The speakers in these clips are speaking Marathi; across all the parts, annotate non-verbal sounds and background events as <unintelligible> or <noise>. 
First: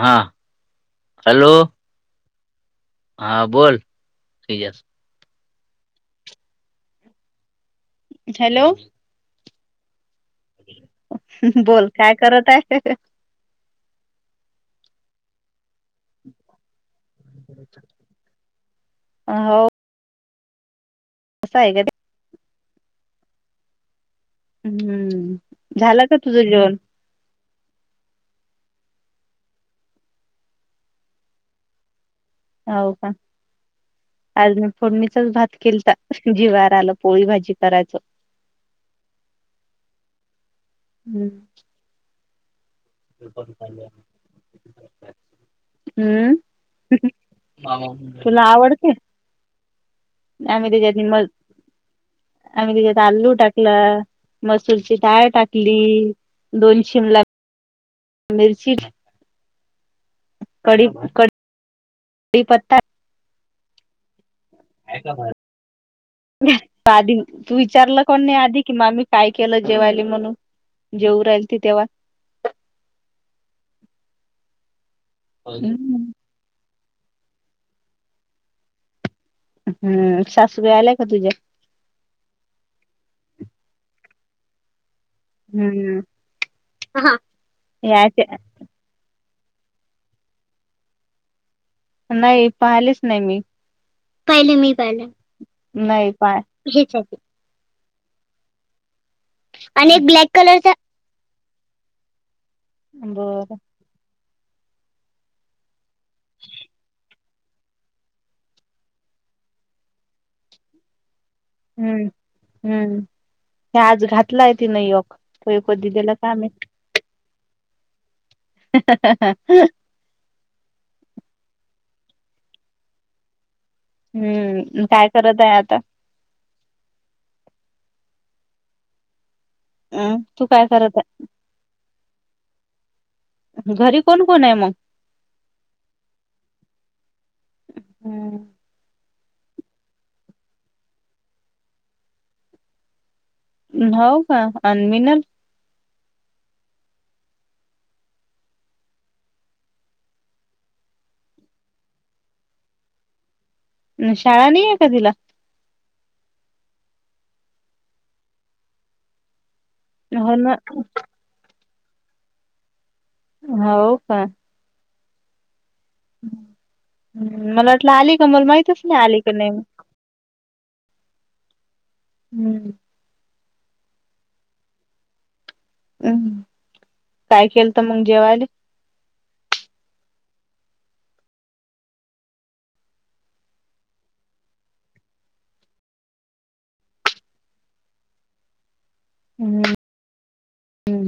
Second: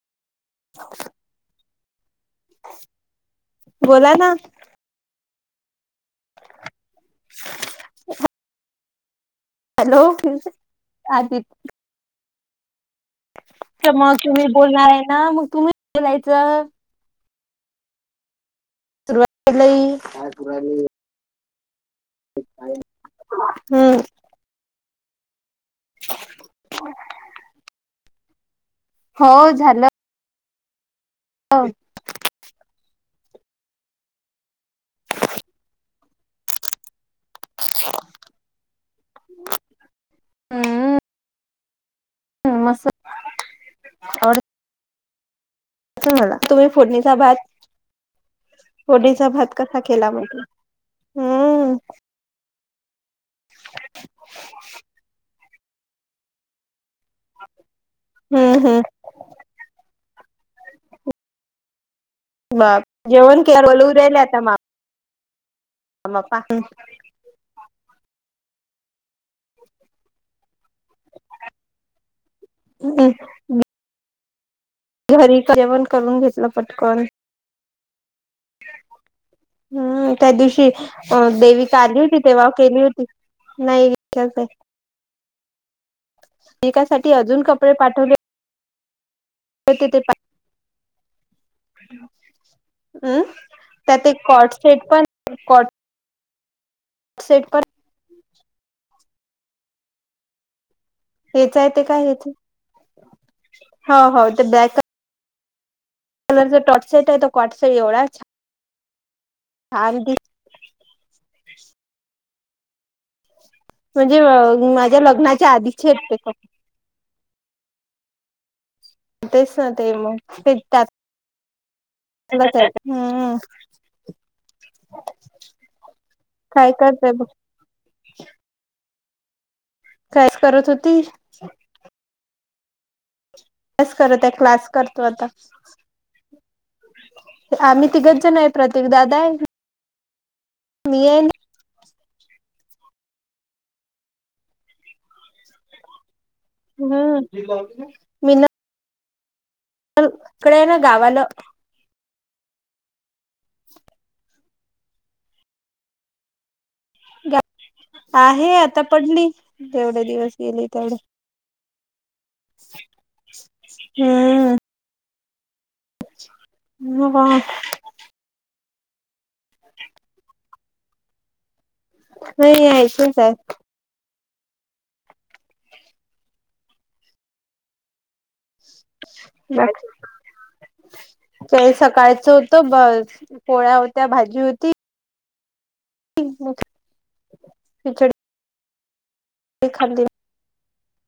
हा, हॅलो <inaudible> हा बोल, बोला ना तेजस <inaudible> हॅलो. हॅलो आदित्य बोल, काय करत आहे? तर मग तुम्ही बोलणार आहे ना मग तुम्ही बोलायच <inaudible> <inaudible> काय करू राहिले. अस आहे का ते. <unintelligible> हम्म हम्म. झाल का तुझ जेवण? <unintelligible> हो झाल. हो <unintelligible> हो का <inaudible> आज मी फोडणीचच भात केलता. जीवार आल पोळी भाजी <unintelligible> करायच. ह ह मसा <unintelligible> हम्म तुम्ही फोडणीचा भात. तुला आवडते फोडणीचा भात कसा खेला मग. आम्ही त्याच्यात म हम्म आम्ही तांदूळ टाकल. मसूरची टाळ टाकली. दोन <inaudible> शिमला हम्म मिरची हम्म <unintelligible> कडी क <unintelligible> <unintelligible> <unintelligible> आधी तू विचारल काऊन नाही आधी कि मा मी काय केल जेवायला म्हणून जेवऊन राहिलती तेव्हा, हम् घरी जेवण करून घेतल पटकन. हम्म त्या दिवशी सासूबाई आल्या का अ तुझ्या देवीत आली होती ती. तेव्हा केली होती. नाही इथेच हे. हम्म एकासाठी अजून कपडे पाठवले. यायच्या हो ते ते पा <unintelligible> नाही पाहिलेच हम्म नाही मी. त्या ते कॉट पाहिले मी सेट पण पाहिले. कॉट नाही पाय <unintelligible> सेट पण आणि एक ब्लॅक कलरचा हेच आहे. ते काय हेच हे. बर. हो -हो ते बॅक कलरच टॉट सट आहे तो कॉट सट. एवढा च <unintelligible> हम्म हम्म. हे आज म्हणजे घातलाय तिन माझ्या लग्नाच्या आधीचे आहेत ते कपडे एक <unintelligible> आहे तेच ना ते मग फिट टात. हम् हम्म. मग काय करत आहे आता? काय करतय बघ अ कायच तू काय करत होती? आहे क्लास घरी करत कोण हे. कोण आहे क्लास मग? करतो आता. आम्ही तिघच जण हेत. प्रतिक दादा हे. मी ये <unintelligible> हो का आण मी ना. हम्म मीना, तर इकडे आहे ना. गावाल <inaudible> शाळा नाही आहे का तिला? आहे. आता पडली येवढे हो दिवस ना गेले. तेवढे <inaudible> हो का, हम्म मला वाटलं आली का. मला माहितच नाही आली का नाही? नाही यायच का. हम्म, काय केलत मग जेवायला? <unintelligible> ते सकाळचं होत बरं. पोळ्या होत्या. भाजी होती. तिकड <unintelligible> हम्,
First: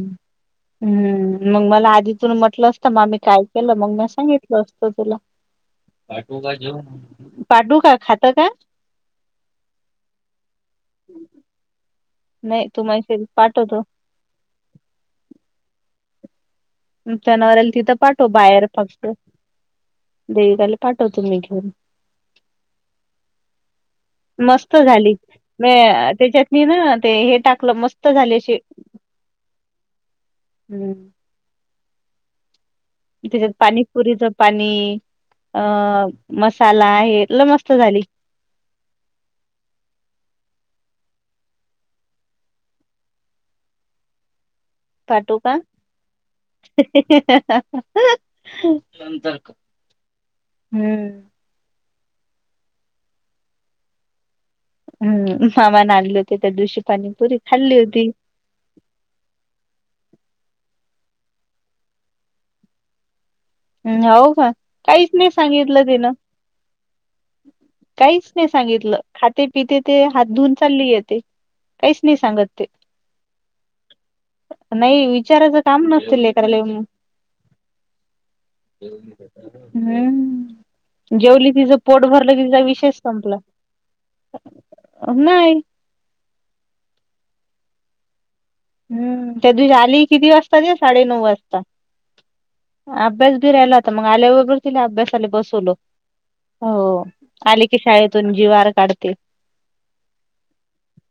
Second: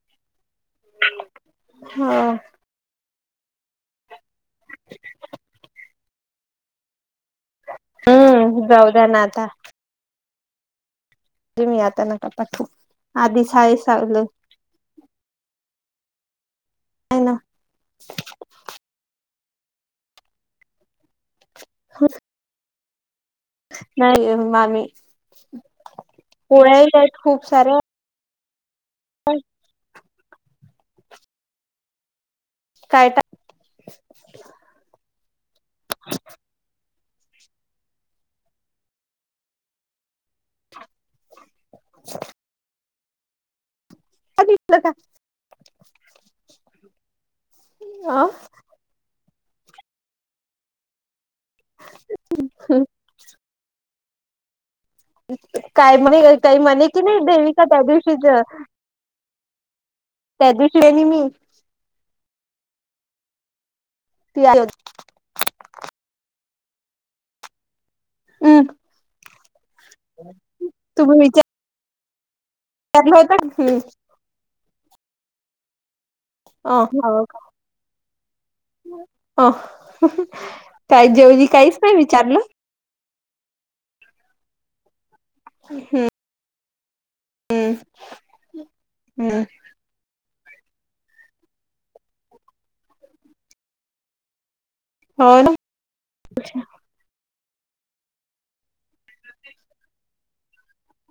हम्म मग मला ह आधी तून म्हटलं, तर म मी काय केलं. मग मी सांगितलं असतं तुला, पाठवू का खातं का? हम्म जाऊ द्या ना आता त मी आता नका नाही पाठवू. तू म्हणशील आधी साय पाठवतो सारल. नाही ना जनावराला तिथं पाठव बाहेर फक्त. देवीका ला पाठवतो मी. हम. नाही मस्त मामी झाली. म त्याच्यात पोळ्याही ना ते आहेत हे खूप टाकलं साऱ्या मस्त मस्त झाले ते. <unintelligible> हम्म. काय त्याच्यात पाणीपुरीच पाणी अ मसाला हे लय मस्त झाली. <inaudible> सलं का <unintelligible> पाठवू का, आं. हम्म. अ् ह, हम्म मामाने काय आणले म्हणे, होते त्या ताई दिवशी म्हणे, की नाही पाणीपुरी देविका खाल्ली त्या होती दिवशीच <unintelligible> हम्, हो ती का. हम्म काहीच नाही सांगितलं तिनं? काहीच नाही सांगितलं. खाते, पिते ते हात धुवून चालली येते. काहीच नाही सांगत ती. ठरलं होत. हम्म. नाही. विचाराचं काम नसेल लेक हो हो. हम्म, काय जेवली तिचं काहीच नाही पोट भरलं. विचारलं तिचा विषय संपला. नाही, हम्म. हम्म. हम्म, कधी झाली? किती वाजता, साडे- नऊ वाजता अभ्यास बी राहिला होता. मग आल्याबरबर तिला अभ्यासाला हो ना बसवलो, हो आले की शाळेतून जीवार काढते.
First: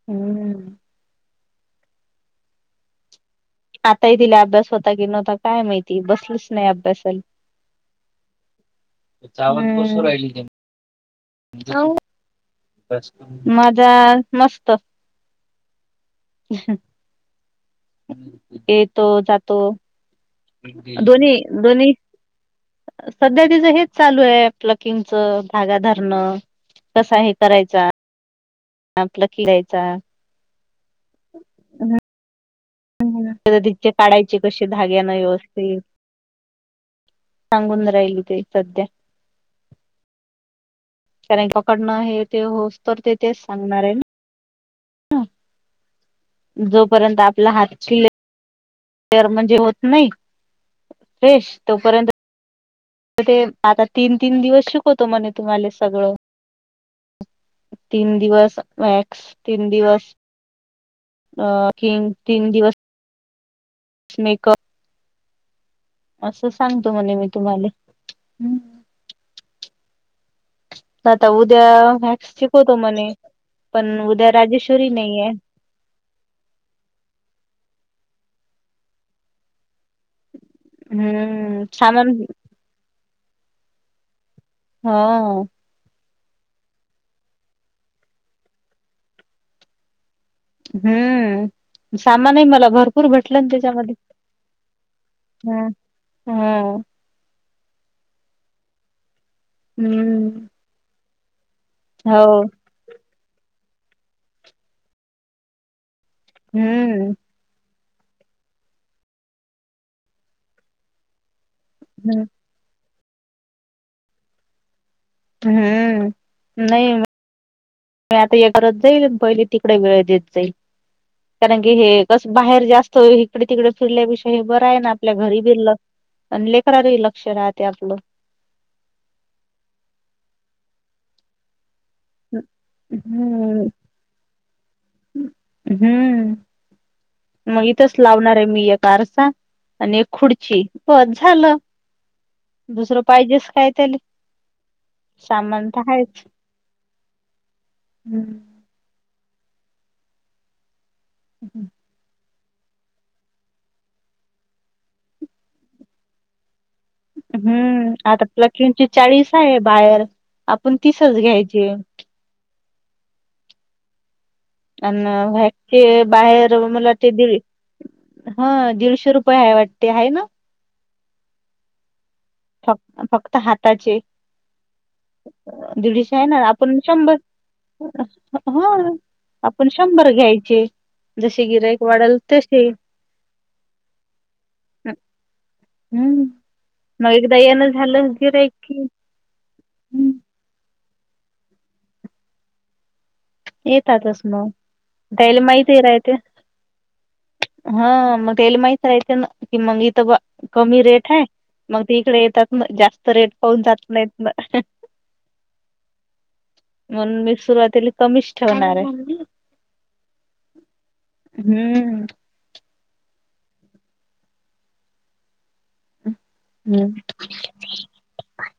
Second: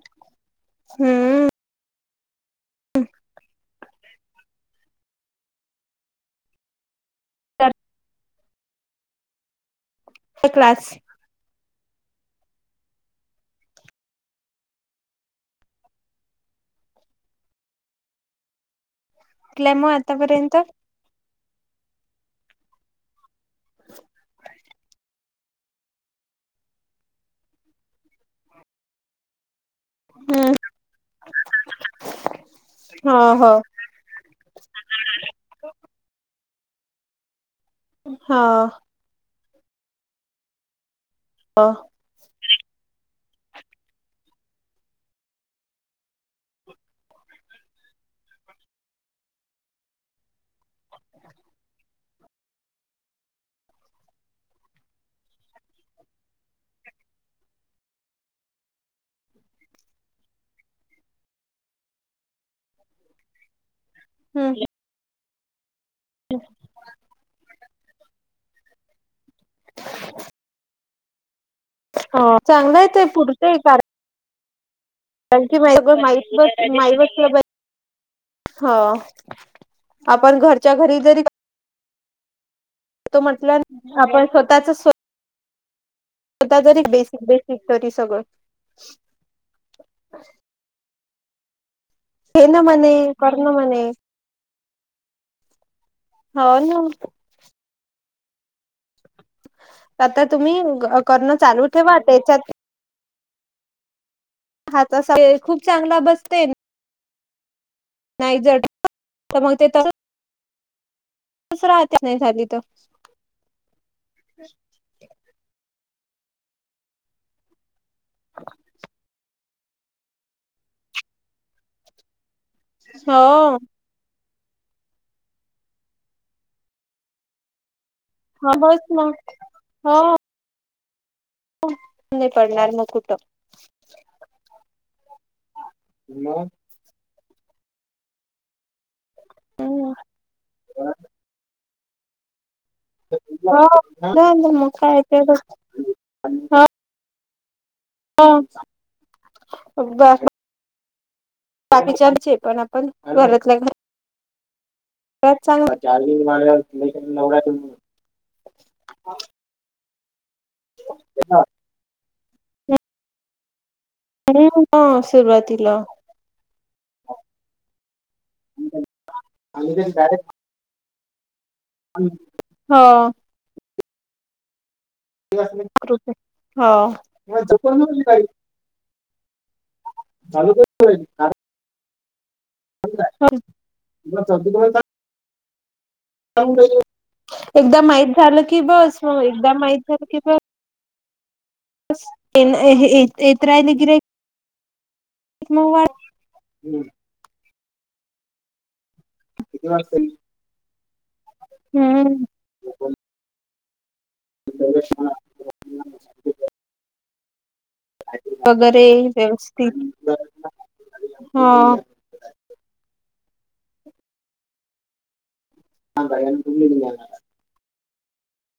हम्म. हम्म. हम आताही तिला अभ्यास होता की नव्हता काय माहिती, बसलीस नाही अभ्यासल चावत बसू राहिली क्लास माझा मस्त येतो जा क्ल मग आतापर्यंत दोन् दोन्ही सध्या तिचं हेच चालू आहे प्लकिंग चं धागा धरणं कसा हे करायचा आपला खिळायचा हो हो <unintelligible> पाडायचे कशे धाग्यांना व्यवस्थित सांगून राहिली ताई हो सध्या कार हो पकडनं हे ते होस तर ते तेच सांगणार आहे जोपर्यंत आपला हातचीलेर म्हणजे होत नाही फ्रेश तोपर्यंत ते आता तीन तीन दिवस शिकवतो म्हणे तुम्हाले सगळं तीन दिवस वॅक्स तीन दिवस अ, तीन, तीन दिवस. हम्म मेकअप. असं सांगतो म्हणे मी तुम्हाले. हम्म <unintelligible> आता उद्या व्यक्स शिकवतो चांगलं आहे ते म्हणे, पुरतंय पण उद्या राजेश्वरी नाहीय. ती बाई बं माई, माई बसतीया बघ. हा आपण घरच्या घरी जरी हम्म सामान तो म्हटलं, आप स्वतःच हा. ता जरी बेसिक -बेसिक तरी सगळं. हम्म, सामानही हे ना मला म्हणे भरपूर भेटलं ना करणं म्हणे त्येच्यामध्ये. हाह. हाव ना. हम्. आता तुम्ही करणं चालू ठेवा हो त्याच्यात. हा तसा हे खूप चांगला बसतेन. हम्म. नाही जर, कमवतेत.. तीच राहते, नाही हम्म झाली तरं. हाह, नाही. म, आता हे करत जाईल, पहिले तिकडे वेळ देत जाईल. कारण की हे तस बाहेर जास्त इिकडे हो -तिकड फिरल्यापिषय हे बरं हाय ना आपल्या घरी बिरलं आणि लेकरातही लक्ष राहते आपलं. हा बस ना हा. नाय पडणार मग कुट. हम्म हम्म म इथच लावणार आय मी एक आर सा -आणि एक खुडची हो बस झालं. दुसरं पाहिजेच काय त्याले मग काय तर सामान त हायच. हा <unintelligible> <inaudible> बाकीचे आमचे पण आपण घरातल घरा त्याचा <inaudible> हम्म आता प्लकिंगची चाळीस हाय बाहेर आपण तीसच घ्यायचे. <unintelligible> अन् सुरुवातीला वॅक्सचे बाहेर मला ते दीड हा हो दीडशे रुपये हाय वाटते हाय ना? <unintelligible> फक् -फक्त हाताचे. कृपे दीडशे हाय ना हो आपण शंभर हा. आपण शंभर घ्यायचे जशे गिरायक वाढल तशे. <unintelligible> हम्म एकदा माहित झालं की बस मग एकदा माहित झालं हम्म की ब स -एन हे हे - येतातच म त्यायले मग माहिती वाढ रायते. हा मग त्याले माहीत राहयते ना की मग इथं कमी रेट हाय. मग ते इकडे हम्म येतात म जास्त रेट पाऊून जात नाय. म्हणून मी सुरवातीला कमीच ठेवणाराय वगैरे व्यवस्थित हा. हम्म. <unintelligible> <inaudible>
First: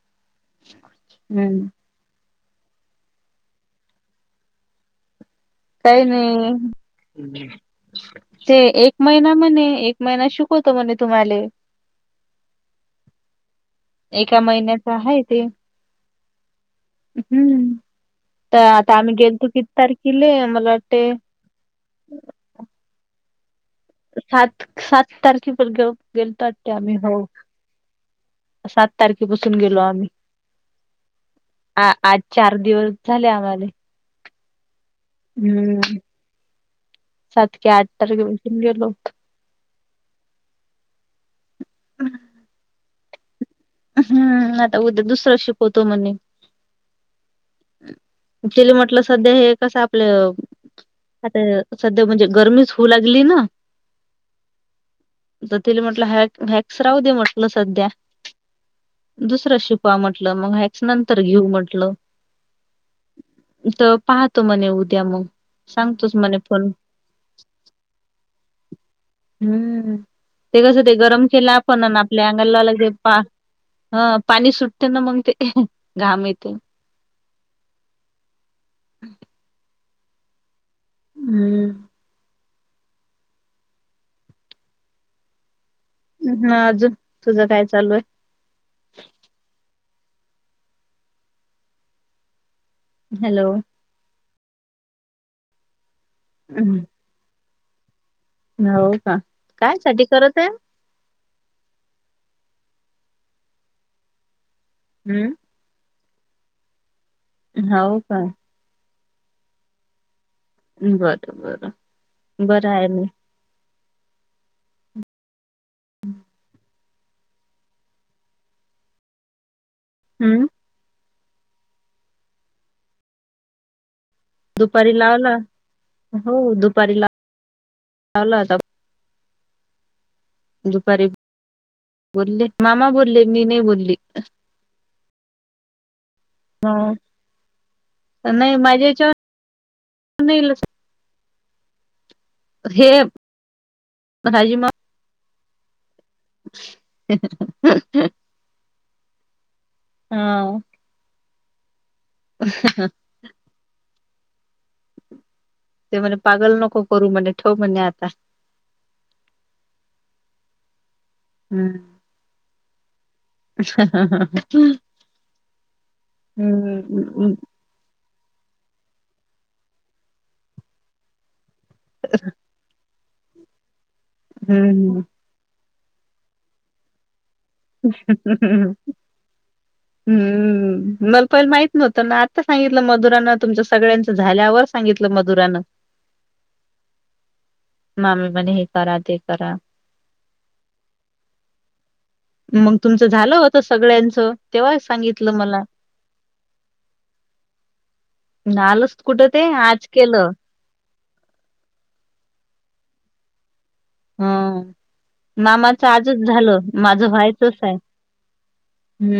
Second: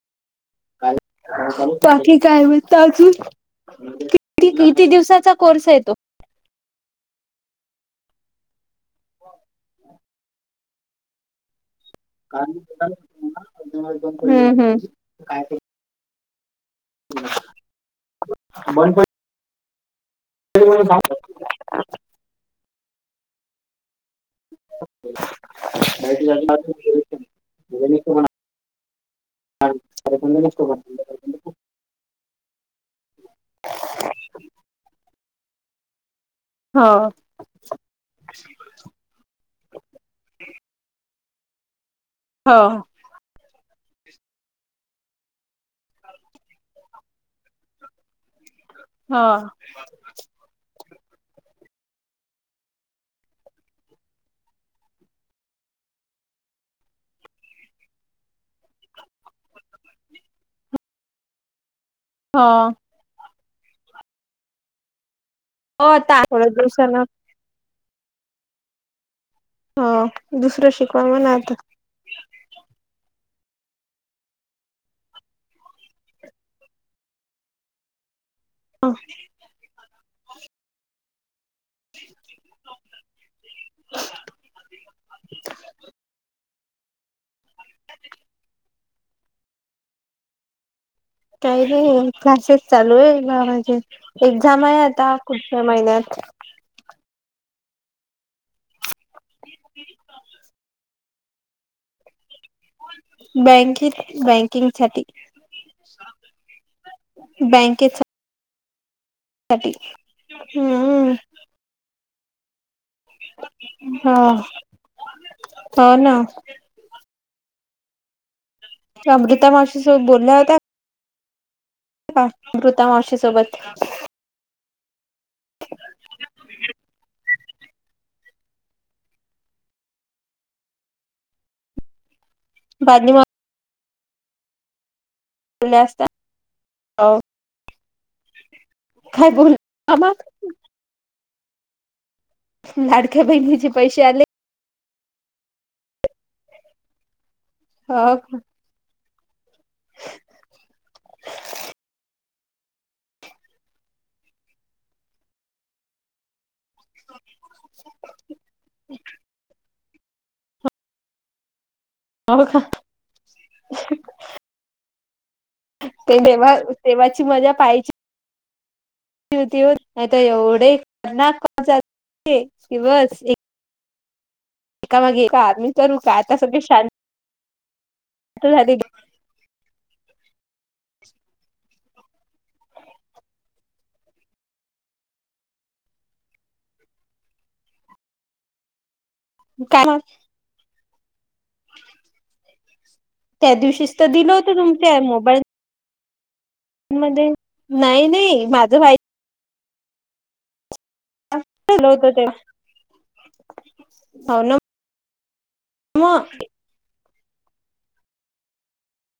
काय हम्म काय बाकी काय म्हणता अजून किती किती दिवसाचा कोर्स आय? काय नाई. ते एक महिना म्हणे एक महिना शिकवतो म्हणे तुम्हाला. हम् एका हम्. महिन्याच आहे ते हम्म तर हो आता हो आम्ही गेलतो किती तारखेला मला वाटते सात सात तारखे पर्यन्त गेलतात ते आम्ही हो. सात तारखेपसून गेलो आम्ही. आ -आज चार दिवस झाले आम्हाले. <inaudible> हम्म. हा. सात की आठ तारखे पासून गेलो होतो. हो. हम्म आता उद्या दुसरं शिकवतो म्हणे. तील म्हटलं हो सध्या हे कसं आपलं आता सध्या म्हणजे गरमीच होऊ लागली ना. तर तिला म्हटलं वॅ वॅक्स राहू दे म्हटल सध्या. दुसर शिकवा म्हटल, मग वॅक्स नंतर घेऊ म्हटल. हा तर पाहतो म्हणे उद्या मग, हो सांगतोच आता म्हणे थोड्या फोन दिवसान ह हम्म. ते दुसरं कस ते शिकवा गरम म्हणा केल आता. आपण आपल्या अंगाला लावल ते पा. पाणी सुटते ना मग ते घाम येते. <unintelligible> हम्म <unintelligible> हा. अजून तुझ काय चालू आहे? काही नाही क्लासेस चालू हॅलो आहे <unintelligible> एक्झाम आहे आता पुढच्या महिन्यात. हम्म हो का. काय स्टडी करत आहे? बँँकेत बँकिंगसाठी. हम् हो का साठी हम्म बर बर बर आहे म हा. हो ना त्या अमृता मावशी सोबत बोलल्या हम् होत्यात. अमृता मावशी मावशी सोबत. दुपारी लावला. हो दुपारी ला लावला होता फोन. दुपारी बोलले. मामा बादली बोलले मावशी मी नाही बोलली. <unintelligible> हो नाही माझ्या याच्यावर काय बोलू मामा नाही हे लाडक्या बहिणीचे पैसे आले. <unintelligible> हो <inaudible> हा. <inaudible> ते म्हने पागल नको करू म्हणे ठेव म्हणे आता. <inaudible> हम्म. हो का? <inaudible> तेव्हा तेव्हाची हम्म मजा पाहिची. <unintelligible> एका मागे एक <unintelligible> आता सगळे शां हम्म मला पहिल माहित नव्हत ना आता सांगितल मधुरान तुमच सगळ्यांच झाल्यावर सांगितल मधुरान. मामी म्हणे हे करा ते करा. काय? मग तुमच झाल त्या होत दिवशीच तर सगळ्यांच. दिलं होतं तेव्हा तुमच्या सांगितलं मोबाईल मला. मध्ये.. नाही नाही माझ व्हय च कुठ ते आज केल. केलं होतं ते. हा हो ना मामाचं मग आजच झालं माझं व्हायचच आहे. हम्म